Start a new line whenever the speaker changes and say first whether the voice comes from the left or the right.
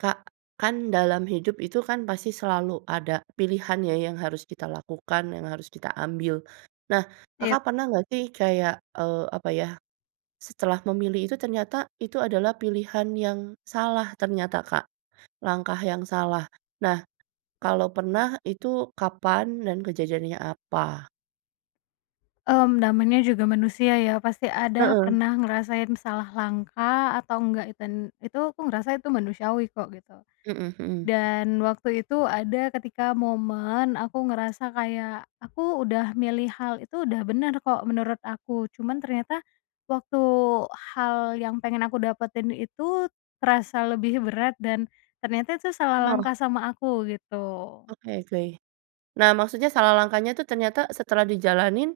right: Kak, kan dalam hidup itu kan pasti selalu ada pilihan ya yang harus kita lakukan yang harus kita ambil, nah
left: Iya.
right: Kakak pernah nggak sih kayak, eee, apa ya. Setelah memilih itu ternyata itu adalah pilihan yang salah ternyata Kak, langkah yang salah, nah, kalau pernah itu kapan dan kejadiannya apa?
left: Mmm, namanya juga manusia ya pasti ada
right: Heeh.
left: pernah ngerasain salah langkah atau enggak iten itu aku ngerasa itu manusiawi kok gitu.
right: Mhm mhm.
left: Dan waktu itu ada ketika momen aku ngerasa kayak aku udah milih hal itu udah bener kok menurut aku cuman ternyata, waktu hal yang pengen aku dapetin itu terasa lebih berat dan, ternyata itu salah
right: Bener.
left: langkah sama aku gitu.
right: Oke oke, nah maksudnya salah langkahnya tuh ternyata setelah dijalanin,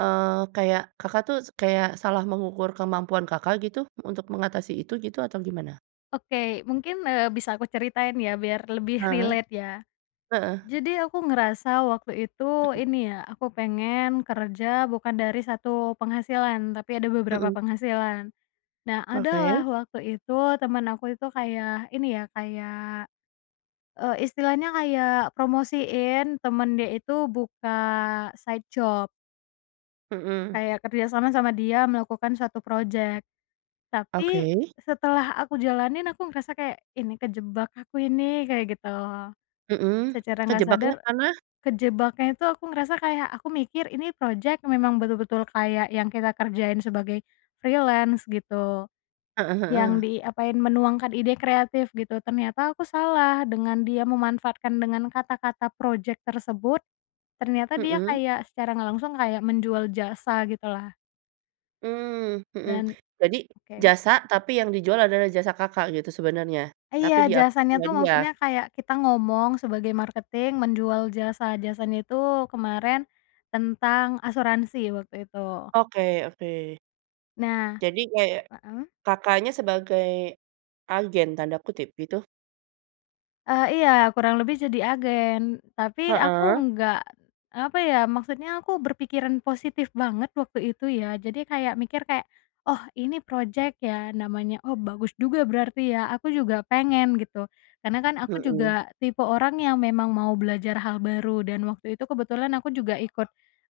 right: eee, kayak Kakak tuh s kayak salah mengukur kemampuan Kakak gitu untuk mengatasi itu gitu atau gimana?
left: Oke, mungkin, eee, bisa aku ceritain ya biar lebih
right: Heeh,
left: relate ya.
right: heeh.
left: Jadi aku ngerasa waktu itu
right: Mhm.
left: ini ya aku pengen kerja bukan dari 1 penghasilan tapi ada beberapa
right: Mhm.
left: penghasilan. nah ada lah
right: Oke.
left: waktu itu teman aku itu kayak ini ya kayak, eee, istilahnya kayak promosiin teman dia itu buka side job.
right: Mhm.
left: Kayak kerjasama sama dia melakukan suatu projek. Tapi
right: Oke.
left: setelah aku jalanin aku ngerasa kayak, "Ini kejebak aku ini." Kayak gitu.
right: Mhm,
left: Secara nggak sadar.
right: kejebaknya karena?
left: Kejebaknya itu aku ngerasa kayak aku mikir ini projek memang betul-betul kayak yang kita kerjain sebagai, freelance gitu,
right: Heeh
left: yang
right: heeh.
left: diapain menuangkan ide kreatif gitu ternyata aku salah dengan dia memanfaatkan dengan kata-kata projek tersebut, ternyata dia
right: Mhm.
left: kayak secara nggak langsung kayak menjual jasa gitulah.
right: Mmm, mhm,
left: Dan
right: jadi
left: oke.
right: jasa tapi yang dijual adalah jasa Kakak gitu sebenarnya,
left: Eh, iya
right: tapi diakui
left: jasanya
right: punya
left: itu
right: dia?
left: maksudnya kayak kita ngomong sebagai marketing menjual jasa-jasanya itu kemarin, tentang asuransi waktu itu.
right: Oke oke.
left: Nah
right: Jadi kayak,
left: heeh.
right: Kakaknya sebagai, "agen" tanda kutip gitu?
left: Eee, iya kurang lebih jadi agen tapi aku
right: Heeh.
left: nggak, apa ya maksudnya aku berpikiran positif banget waktu itu ya jadi kayak mikir kayak, "Oh ini projek ya namanya oh bagus juga berarti ya aku juga pengen." gitu, karena kan aku
right: Mhm.
left: juga tipe orang yang memang mau belajar hal baru dan waktu itu kebetulan aku juga ikut,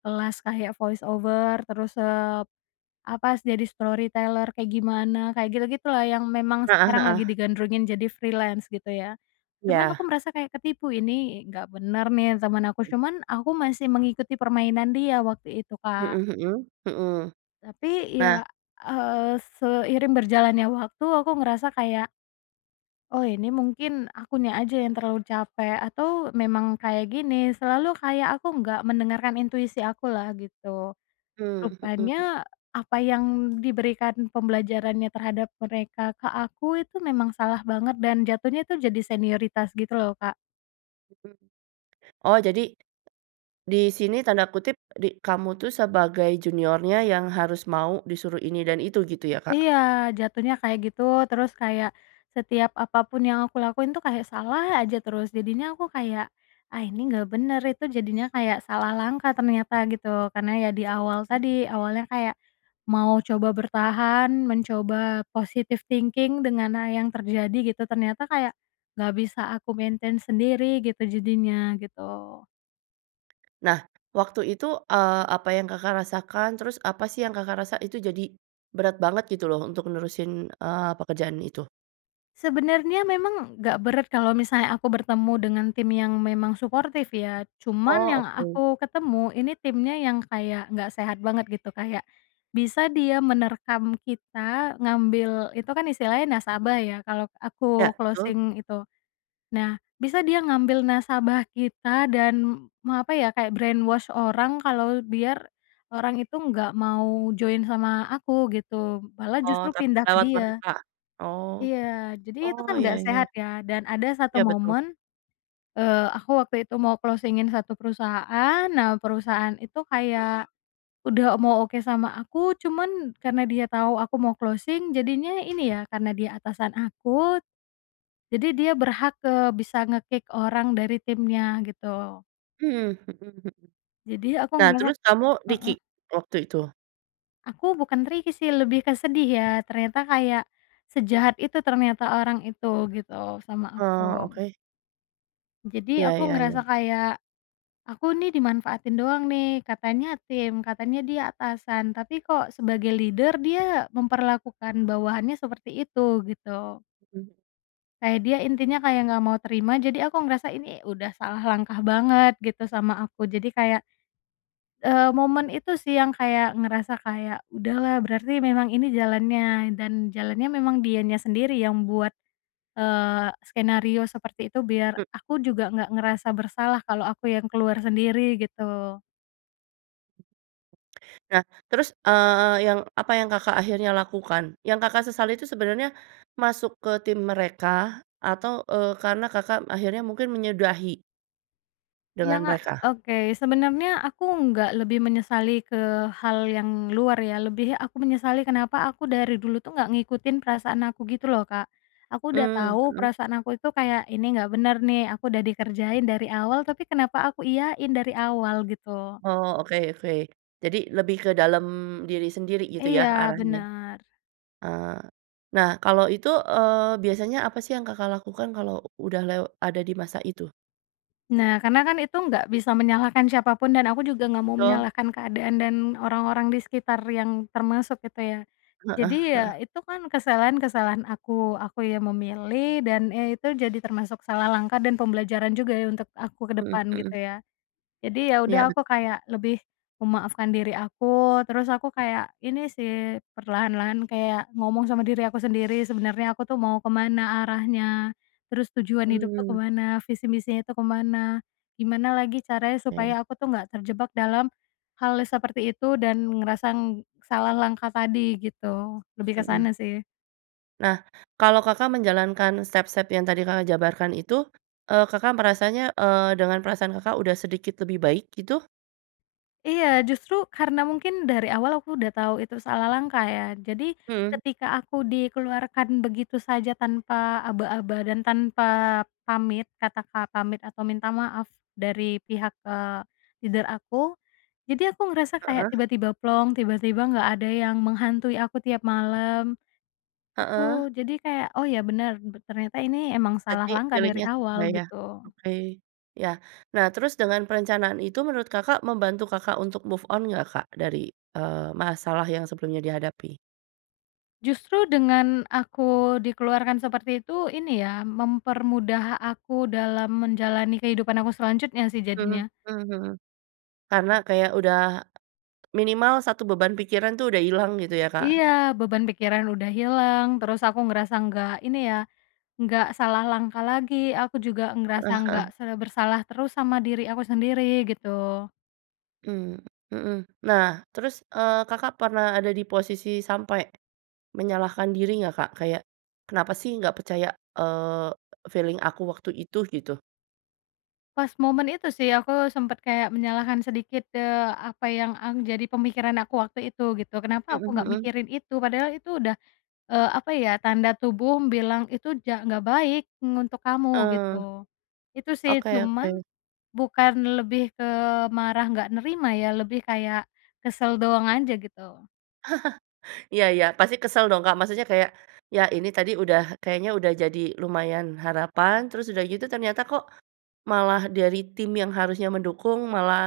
left: kelas kayak voice over terus, eee, apa jadi storyteller kayak gimana kayak gitu-gitu lah yang memang
right: Heeh
left: sekarang lagi
right: heeh.
left: digandrungi jadi freelance gitu ya, cuman
right: Iya.
left: aku merasa kayak ketipu ini nggak bener nih teman aku cuman aku masih mengikuti permainan dia waktu itu Kak.
right: Mhm mhm mhm.
left: Tapi
right: Nah.
left: ya, eee, seiring berjalannya waktu aku ngerasa kayak "Oh ini mungkin akunya aja yang terlalu capek atau memang kayak gini." Selalu kayak aku nggak mendengarkan intuisi akulah gitu.
right: Mmm, mhm.
left: Rupanya apa yang diberikan pembelajarannya terhadap mereka ke aku itu memang salah banget dan jatuhnya itu jadi senioritas gitu loh Kak.
right: Mhm, oh jadi. Di sini tanda kutip di kamu tuh sebagai juniornya yang harus mau disuruh ini dan itu gitu ya Kak?
left: Iya jatuhnya kayak gitu terus kayak, setiap apa pun yang aku lakuin tuh kayak salah aja terus jadinya aku kayak, “Ah ini nggak bener.” Itu jadinya kayak salah langkah ternyata gitu karena ya di
right: Mhm,
left: awal
right: mmm.
left: tadi awalnya kayak, mau coba bertahan mencoba positive thinking dengan hal yang terjadi gitu ternyata kayak, nggak bisa aku maintain sendiri gitu jadinya gitu.
right: Nah, waktu itu, eee, apa yang Kakak rasakan? Terus apa sih yang Kakak rasa itu jadi, berat banget gitu loh untuk nerusin, eee, pekerjaan itu?
left: Sebenarnya memang nggak berat kalau misalnya aku bertemu dengan tim yang memang suportif ya cuman
right: Oh
left: yang
right: oke.
left: aku ketemu ini timnya yang kayak nggak sehat banget gitu kayak, bisa dia menerkam kita ngambil itu kan istilahnya nasabah ya kalau
right: Ya
left: aku
right: betul.
left: closing itu. Nah bisa dia ngambil nasabah kita dan me apa ya kayak brainwash orang kalau biar, orang itu enggak mau join sama aku gitu malah
right: Oh
left: justru
right: tapi
left: pindah ke
right: lewat
left: dia.
right: mereka? Oh,
left: Iya jadi itu
right: oh
left: kan
right: iya
left: nggak sehat
right: iya.
left: ya dan ada satu
right: Ya betul.
left: momen, eee, aku waktu itu mau closing-in satu perusahaan nah perusahaan itu kayak, udah mau oke sama aku, cuman karena dia tau aku mau closing jadinya ini ya karena dia atasan aku. Jadi dia berhak, eee, bisa nge-kick orang dari timnya gitu.
right: Mmm, mhm mhm.
left: Jadi aku
right: Nah
left: ngerasa
right: terus kamu
left: heeh.
right: di-kick? Waktu itu?
left: Aku bukan tricky sih lebih ke sedih ya ternyata kayak, sejahat itu ternyata orang itu gitu sama
right: Oh
left: aku.
right: oke.
left: Jadi
right: Ya
left: aku
right: ya
left: ngerasa
right: ya.
left: kayak, "Aku nih dimanfaatin doang nih katanya tim, katanya dia atasan tapi kok sebagai leader dia memperlakukan bawahannya seperti itu." Gitu.
right: Mmm.
left: Kayak dia intinya kayak nggak mau terima jadi aku ngerasa ini udah salah langkah banget gitu sama aku jadi kayak, eee, momen itu sih yang kayak ngerasa kayak, “Udah lah berarti memang ini jalannya dan jalannya memang dianya sendiri yang buat," eee, "skenario seperti itu biar
right: Mmm.
left: aku juga nggak ngerasa bersalah kalau aku yang keluar sendiri gitu.”
right: Nah terus, eee, yang apa yang Kakak akhirnya lakukan? Yang Kakak sesali itu sebenarnya, masuk ke tim mereka atau, eee, karena Kakak akhirnya mungkin menyudahi
left: Iya
right: dengan
left: nggak
right: mereka?
left: oke sebenarnya aku nggak lebih menyesali ke hal yang luar ya lebih aku menyesali kenapa aku dari dulu tuh nggak ngikutin perasaan aku gitu loh Kak, aku udah
right: Mmm,
left: tau
right: mhm.
left: perasaan aku itu kayak, "Ini nggak bener nih aku udah dikerjain dari awal tapi kenapa aku iyain dari awal." Gitu.
right: Oh oke oke, jadi lebih ke dalam diri sendiri gitu ya
left: Iya
right: arahnya?
left: bener.
right: Eee, nah kalau itu, eee, biasanya apa sih yang Kakak lakukan kalau udah lew ada di masa itu?
left: Nah karena kan itu nggak bisa menyalahkan siapa pun dan aku juga nggak mau
right: Betul.
left: menyalahkan keadaan dan orang-orang di sekitar yang termasuk itu ya.
right: Heeh
left: Jadi
right: heeh.
left: ya itu kan kesalahan kesalahan aku aku yang memilih dan, eee, itu jadi termasuk salah langkah dan pembelajaran juga ya untuk aku ke
right: Mhm
left: depan gitu
right: mhm.
left: ya. Jadi ya
right: Ya
left: udah
right: bet
left: aku kayak lebih, memaafkan diri aku terus aku kayak ini sih perlahan-lahan kayak ngomong sama diri aku sendiri sebenarnya aku tuh mau ke mana arahnya, terus tujuan hidup tuh ke
right: Mmm.
left: mana visi misinya tuh ke mana, gimana lagi caranya
right: Oke.
left: supaya aku tuh nggak terjebak dalam, hal seperti itu dan ngerasa salah langkah tadi gitu lebih ke
right: Mhm.
left: sana sih.
right: Nah, kalau Kakak menjalankan step-step yang tadi Kakak jabarkan itu, eee, Kakak merasanya, eee, dengan perasaan Kakak udah sedikit lebih baik gitu?
left: Iya justru karena mungkin dari awal aku udah tau itu salah langkah ya jadi
right: Mhm.
left: ketika aku dikeluarkan begitu saja tanpa aba-aba dan tanpa, pamit kata-kata pamit atau minta maaf, dari pihak, eee, leader aku, jadi aku ngerasa kayak
right: Heeh.
left: tiba-tiba plong, tiba-tiba nggak ada yang menghantui aku tiap malam.
right: Heeh.
left: Gitu jadi kayak, “Oh ya bener ternyata ini emang salah
right: Berarti
left: langkah dari
right: pilihnya sesuai
left: awal.”
right: ya?
left: Gitu.
right: Oke, ya, nah terus dengan perencanaan itu menurut Kakak membantu Kakak untuk move on nggak Kak dari, eee, masalah yang sebelumnya dihadapi?
left: Justru dengan aku dikeluarkan seperti itu ini ya mempermudah aku dalam menjalani kehidupan aku selanjutnya sih
right: Mhm
left: jadinya.
right: mhm mhm. Karena kayak udah, minimal 1 beban pikiran tuh udah hilang gitu ya Kak?
left: Iya beban pikiran udah hilang terus aku ngerasa nggak ini ya, nggak salah langkah lagi aku juga ngerasa
right: Heeh
left: nggak
right: heeh.
left: sebersalah terus sama diri aku sendiri gitu.
right: Mmm, mhm, nah terus, eee, Kakak pernah ada di posisi sampai, menyalahkan diri nggak Kak? Kayak, “Kenapa sih nggak percaya," eee, "feeling aku waktu itu?” Gitu.
left: Pas momen itu sih aku sempat kayak menyalahkan sedikit, eee, apa yang ang jadi pemikiran aku waktu itu gitu kenapa
right: Mhm
left: aku gak
right: mhm.
left: mikirin itu padahal itu udah, eee, apa ya tanda tubuh bilang itu ja "Nggak baik ng untuk kamu."
right: Eee.
left: Gitu, itu sih
right: Oke
left: cuman,
right: oke.
left: bukan lebih ke marah nggak nerima ya lebih kayak, kesel doang aja gitu.
right: Iya iya pasti kesel dong Kak maksudnya kayak, ya ini tadi udah kayaknya udah jadi lumayan harapan terus udah gitu ternyata kok, malah dari tim yang harusnya mendukung malah,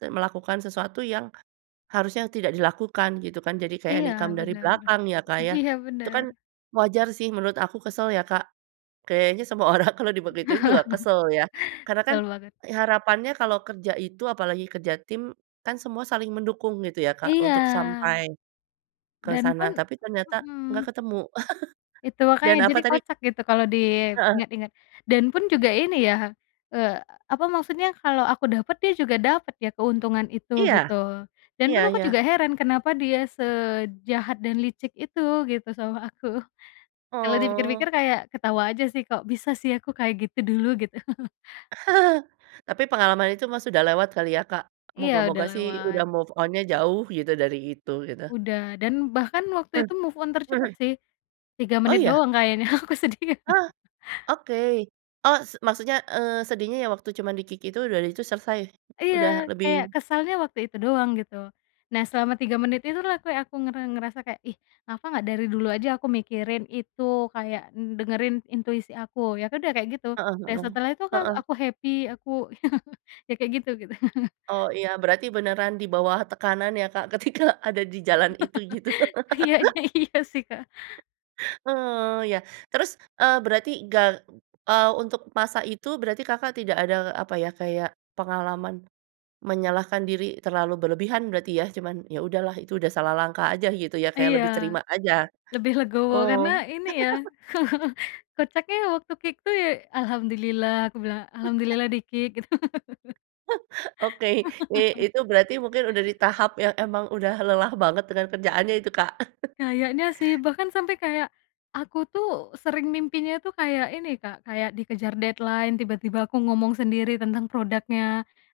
right: te melakukan sesuatu yang, harusnya tidak dilakukan gitu kan jadi kayak
left: Iya
right: nikam dari
left: bener,
right: belakang ya Kak ya,
left: iya
right: itu kan,
left: bener.
right: wajar sih menurut aku kesel ya Kak, kayaknya semua orang kalau dibegituin juga kesel ya karena kan,
left: Kesel banget.
right: harapannya kalau kerja itu apalagi kerja tim, kan semua saling mendukung gitu ya Kak untuk
left: Iya.
right: sampai. Ke
left: Dan
right: sana
left: pun
right: tapi ternyata nggak
left: mhm.
right: ketemu.
left: Itu
right: Dan
left: makanya
right: apa
left: jadi
right: tadi?
left: kocak gitu kalau
right: Heeh.
left: diingat-ingat, dan pun juga ini ya, eee, apa maksudnya kalau aku dapat dia juga dapat ya keuntungan itu
right: Iya.
left: gitu, dan pun
right: Iya
left: aku juga
right: iya.
left: heran kenapa dia sejahat dan licik itu gitu sama aku. Kalau
right: Oh.
left: dipikir-pikir kayak ketawa aja sih kok bisa sih aku kayak gitu dulu gitu?
right: Tapi pengalaman itu mah sudah lewat kali ya Kak,
left: Iya udah
right: moga-moga
left: lama
right: sih udah
left: banget.
right: move on-nya jauh gitu dari itu gitu.
left: Udah dan bahkan waktu
right: Mmm,
left: itu move on tercepat
right: mhm.
left: sih. 3
right: Oh
left: menit
right: iya?
left: doang kayaknya aku sedih.
right: Ah, oke, oh s maksudnya, eee, sedihnya yang waktu cuma di-kick itu dan itu selesai, udah
left: Iya
right: lebih
left: kayak kesalnya waktu itu doang gitu, nah selama 3 menit itulah kayak aku nger ngerasa kayak, "Ih kenapa gak dari dulu aja aku mikirin itu kayak dengerin intuisi aku." Ya udah kayak gitu,
right: Heeh
left: dan
right: heeh,
left: setelah itu kan
right: heeh.
left: aku happy aku ya ya kayak gitu.
right: Oh iya berarti beneran di bawah tekanan ya Kak ketika ada di jalan itu gitu.
left: Iyanya iya sih Kak.
right: Eee, ya terus, eee, berarti ga eee, untuk masa itu berarti Kakak tidak ada apa ya kayak pengalaman, menyalahkan diri terlalu berlebihan berarti ya? Cuman, "Ya udahlah itu udah salah langkah aja." Gitu ya kayak
left: Iya.
right: lebih terima aja?
left: Lebih legowo
right: Oh.
left: karena ini ya kocaknya waktu kick tuh ya, "Alhamdulillah," aku bilang, "alhamdulillah di-kick." Gitu.
right: Oke, eee, Itu berarti mungkin udah di tahap yang emang udah lelah banget dengan kerjaannya itu Kak.
left: Kayaknya sih bahkan sampai kayak, aku tuh sering mimpinya tuh kayak ini Kak kayak dikejar deadline tiba-tiba aku ngomong sendiri tentang produknya,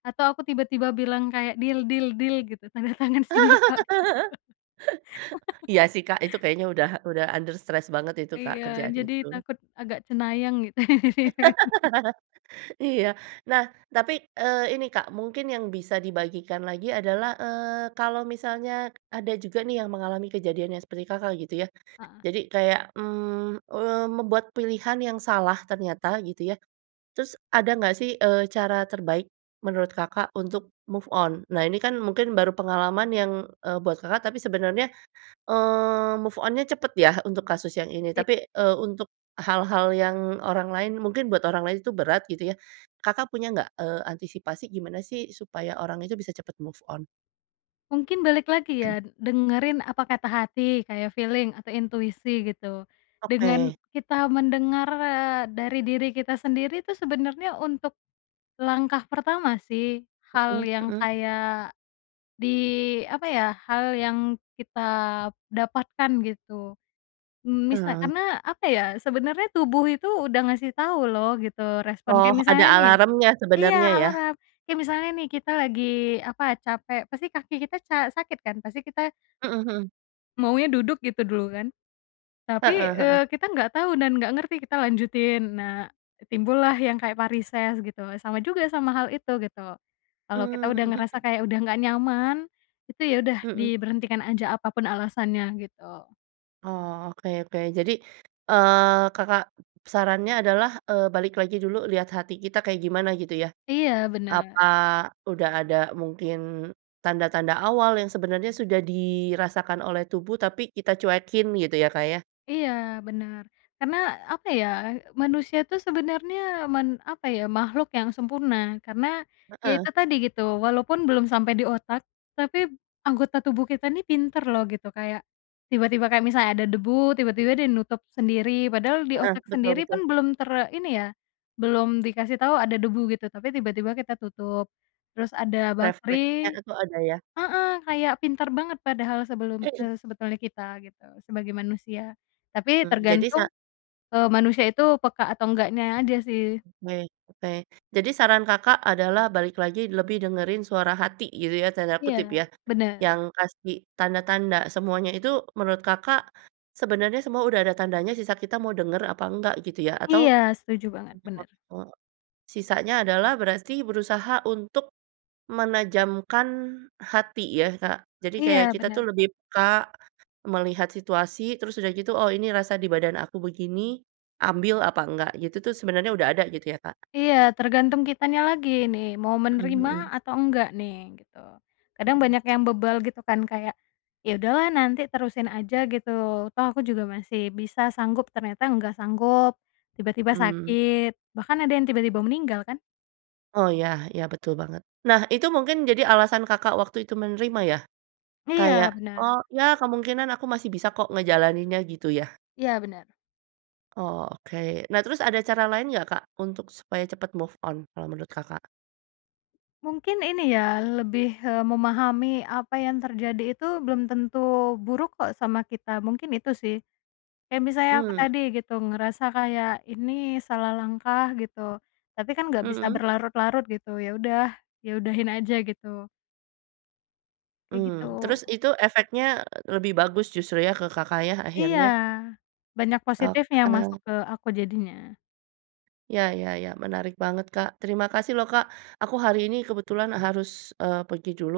left: atau aku tiba-tiba bilang kayak, "Deal deal deal." Gitu, "tanda tangan sini pak."
right: Iya sih Kak itu kayaknya udah udah under stress banget itu Kak
left: Iya
right: kerjaan
left: jadi
right: itu.
left: takut agak cenayang gitu ya.
right: Iya, nah tapi, eee, ini Kak mungkin yang bisa dibagikan lagi adalah, eee, kalau misalnya ada juga nih yang mengalami kejadiannya seperti Kakak gitu ya,
left: Heeh.
right: jadi kayak, mmm, eee, membuat pilihan yang salah ternyata gitu ya, terus ada nggak sih, eee, cara terbaik, menurut Kakak untuk move on? Nah ini kan mungkin baru pengalaman yang, eee, buat Kakak, tapi sebenarnya, eee, move on-nya cepat ya untuk kasus yang ini
left: Iya.
right: tapi, eee, untuk hal-hal yang orang lain mungkin buat orang lain itu berat gitu ya, Kakak punya nggak, eee, antisipasi gimana sih supaya orang itu bisa cepat move on?
left: Mungkin balik lagi ya dengerin apa kata hati kayak feeling atau intuisi gitu, dengan
right: Oke.
left: kita mendengar, eee, dari diri kita sendiri tuh sebenarnya untuk. Langkah pertama sih
right: Mhm
left: hal yang
right: mhm.
left: kayak, di apa ya hal yang kita dapatkan gitu, mmm, misal
right: Mmm.
left: karena apa ya sebenarnya tubuh itu udah ngasih tau loh gitu respon
right: Oh
left: kayak
right: ada
left: misalnya nih
right: alarmnya
left: iya
right: sebenarnya ya?
left: alarm, kayak misalnya nih kita lagi apa capek pasti kaki kita ca sakit kan? Pasti kita
right: Mhm mhm.
left: maunya duduk gitu dulu kan. Tapi,
right: Heeh heeh.
left: eee, kita nggak tahu dan nggak ngerti kita lanjutin nah, timbullah yang kayak varises gitu sama juga sama hal itu gitu, kalau kita udah
right: Mmm,
left: ngerasa
right: mhm.
left: kayak udah nggak nyaman, itu ya udah
right: Mhm.
left: diberhentikan aja apa pun alasannya gitu.
right: Oh oke oke jadi, eee, Kakak sarannya adalah, eee, balik lagi dulu lihat hati kita kayak gimana gitu ya?
left: Iya bener.
right: Apa udah ada mungkin, tanda-tanda awal yang sebenarnya sudah dirasakan oleh tubuh tapi kita cuekin gitu ya Kak ya?
left: Iya bener, karena apa ya manusia tuh sebenarnya man apa ya makhluk yang sempurna karena, ya
right: Heeh.
left: itu tadi gitu walaupun belum sampai di otak, tapi anggota tubuh kita ini pintar loh gitu kayak, tiba-tiba kayak misalnya ada debu tiba-tiba dia nutup sendiri padahal di
right: Heeh,
left: otak
right: betul
left: sendiri pun
right: betul.
left: belum ter ini ya, belum dikasih tau ada debu gitu tapi tiba-tiba kita tutup, terus ada
right: Refleknya
left: bakteri
right: itu ada ya?
left: heeh, kayak pintar banget padahal sebelum, eee, sebetulnya kita gitu sebagai manusia, tapi
right: Mmm, jadi sa
left: tergantung, eee, manusia itu peka atau enggaknya aja sih.
right: Baik oke jadi saran Kakak adalah balik lagi lebih dengerin "suara hati" gitu ya tanda kutip
left: Iya
right: ya,
left: bener.
right: yang kasih tanda-tanda semuanya itu menurut Kakak, sebenarnya semua udah ada tandanya sisa kita mau denger apa nggak gitu ya atau.
left: Iya setuju banget bener.
right: [unintelligible] sisanya adalah berarti berusaha untuk, menajamkan hati ya Kak? Jadi kayak
left: Iya
right: kita
left: bener.
right: tuh lebih peka, melihat situasi terus udah gitu, “Oh ini rasa di badan aku begini, ambil apa enggak.” Gitu tuh sebenarnya udah ada gitu ya Kak?
left: Iya tergantung kitanya lagi ini mau
right: Mhm
left: menerima
right: mhm.
left: atau enggak nih gitu, kadang
right: Mhm.
left: banyak yang bebal gitu kan kayak, "Ya udah lah nanti terusin aja," gitu, "toh aku juga masih bisa sanggup." Ternyata nggak sanggup, tiba-tiba
right: Mmm.
left: sakit, bahkan ada yang tiba-tiba meninggal kan.
right: Oh ya ya betul banget, nah itu mungkin jadi alasan Kakak waktu itu menerima ya? Kayak,
left: Iya bener.
right: “Oh ya kemungkinan aku masih bisa kok ngejalaninnya.” Gitu ya.
left: Iya bener.
right: Oh oke nah terus ada cara lain nggak Kak untuk supaya cepat move on kalau menurut Kakak?
left: Mungkin ini ya lebih, eee, memahami apa yang terjadi itu belum tentu buruk kok sama kita mungkin itu sih. Kayak misalnya aku
right: Mmm.
left: tadi gitu ngerasa kayak ini salah langkah gitu, tapi kan gak bisa
right: Mhm.
left: berlarut-larut gitu ya udah, ya udahin aja gitu. Kayak
right: Mmm,
left: gitu.
right: terus itu efeknya lebih bagus justru ya ke Kakak ya
left: Iya,
right: akhirnya?
left: banyak positifnya masuk
right: Oke.
left: ke aku jadinya.
right: Ya ya ya menarik banget Kak terima kasih loh Kak aku hari ini kebetulan harus, eee, pergi dulu,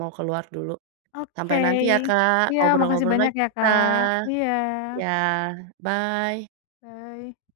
right: mau keluar dulu.
left: Oke,
right: Sampai nanti ya Kak
left: iya makasih
right: ngobrol-ngobrol
left: banyak
right: lagi
left: ya
right: kita,
left: Kak, iya.
right: iya bye.
left: Bye.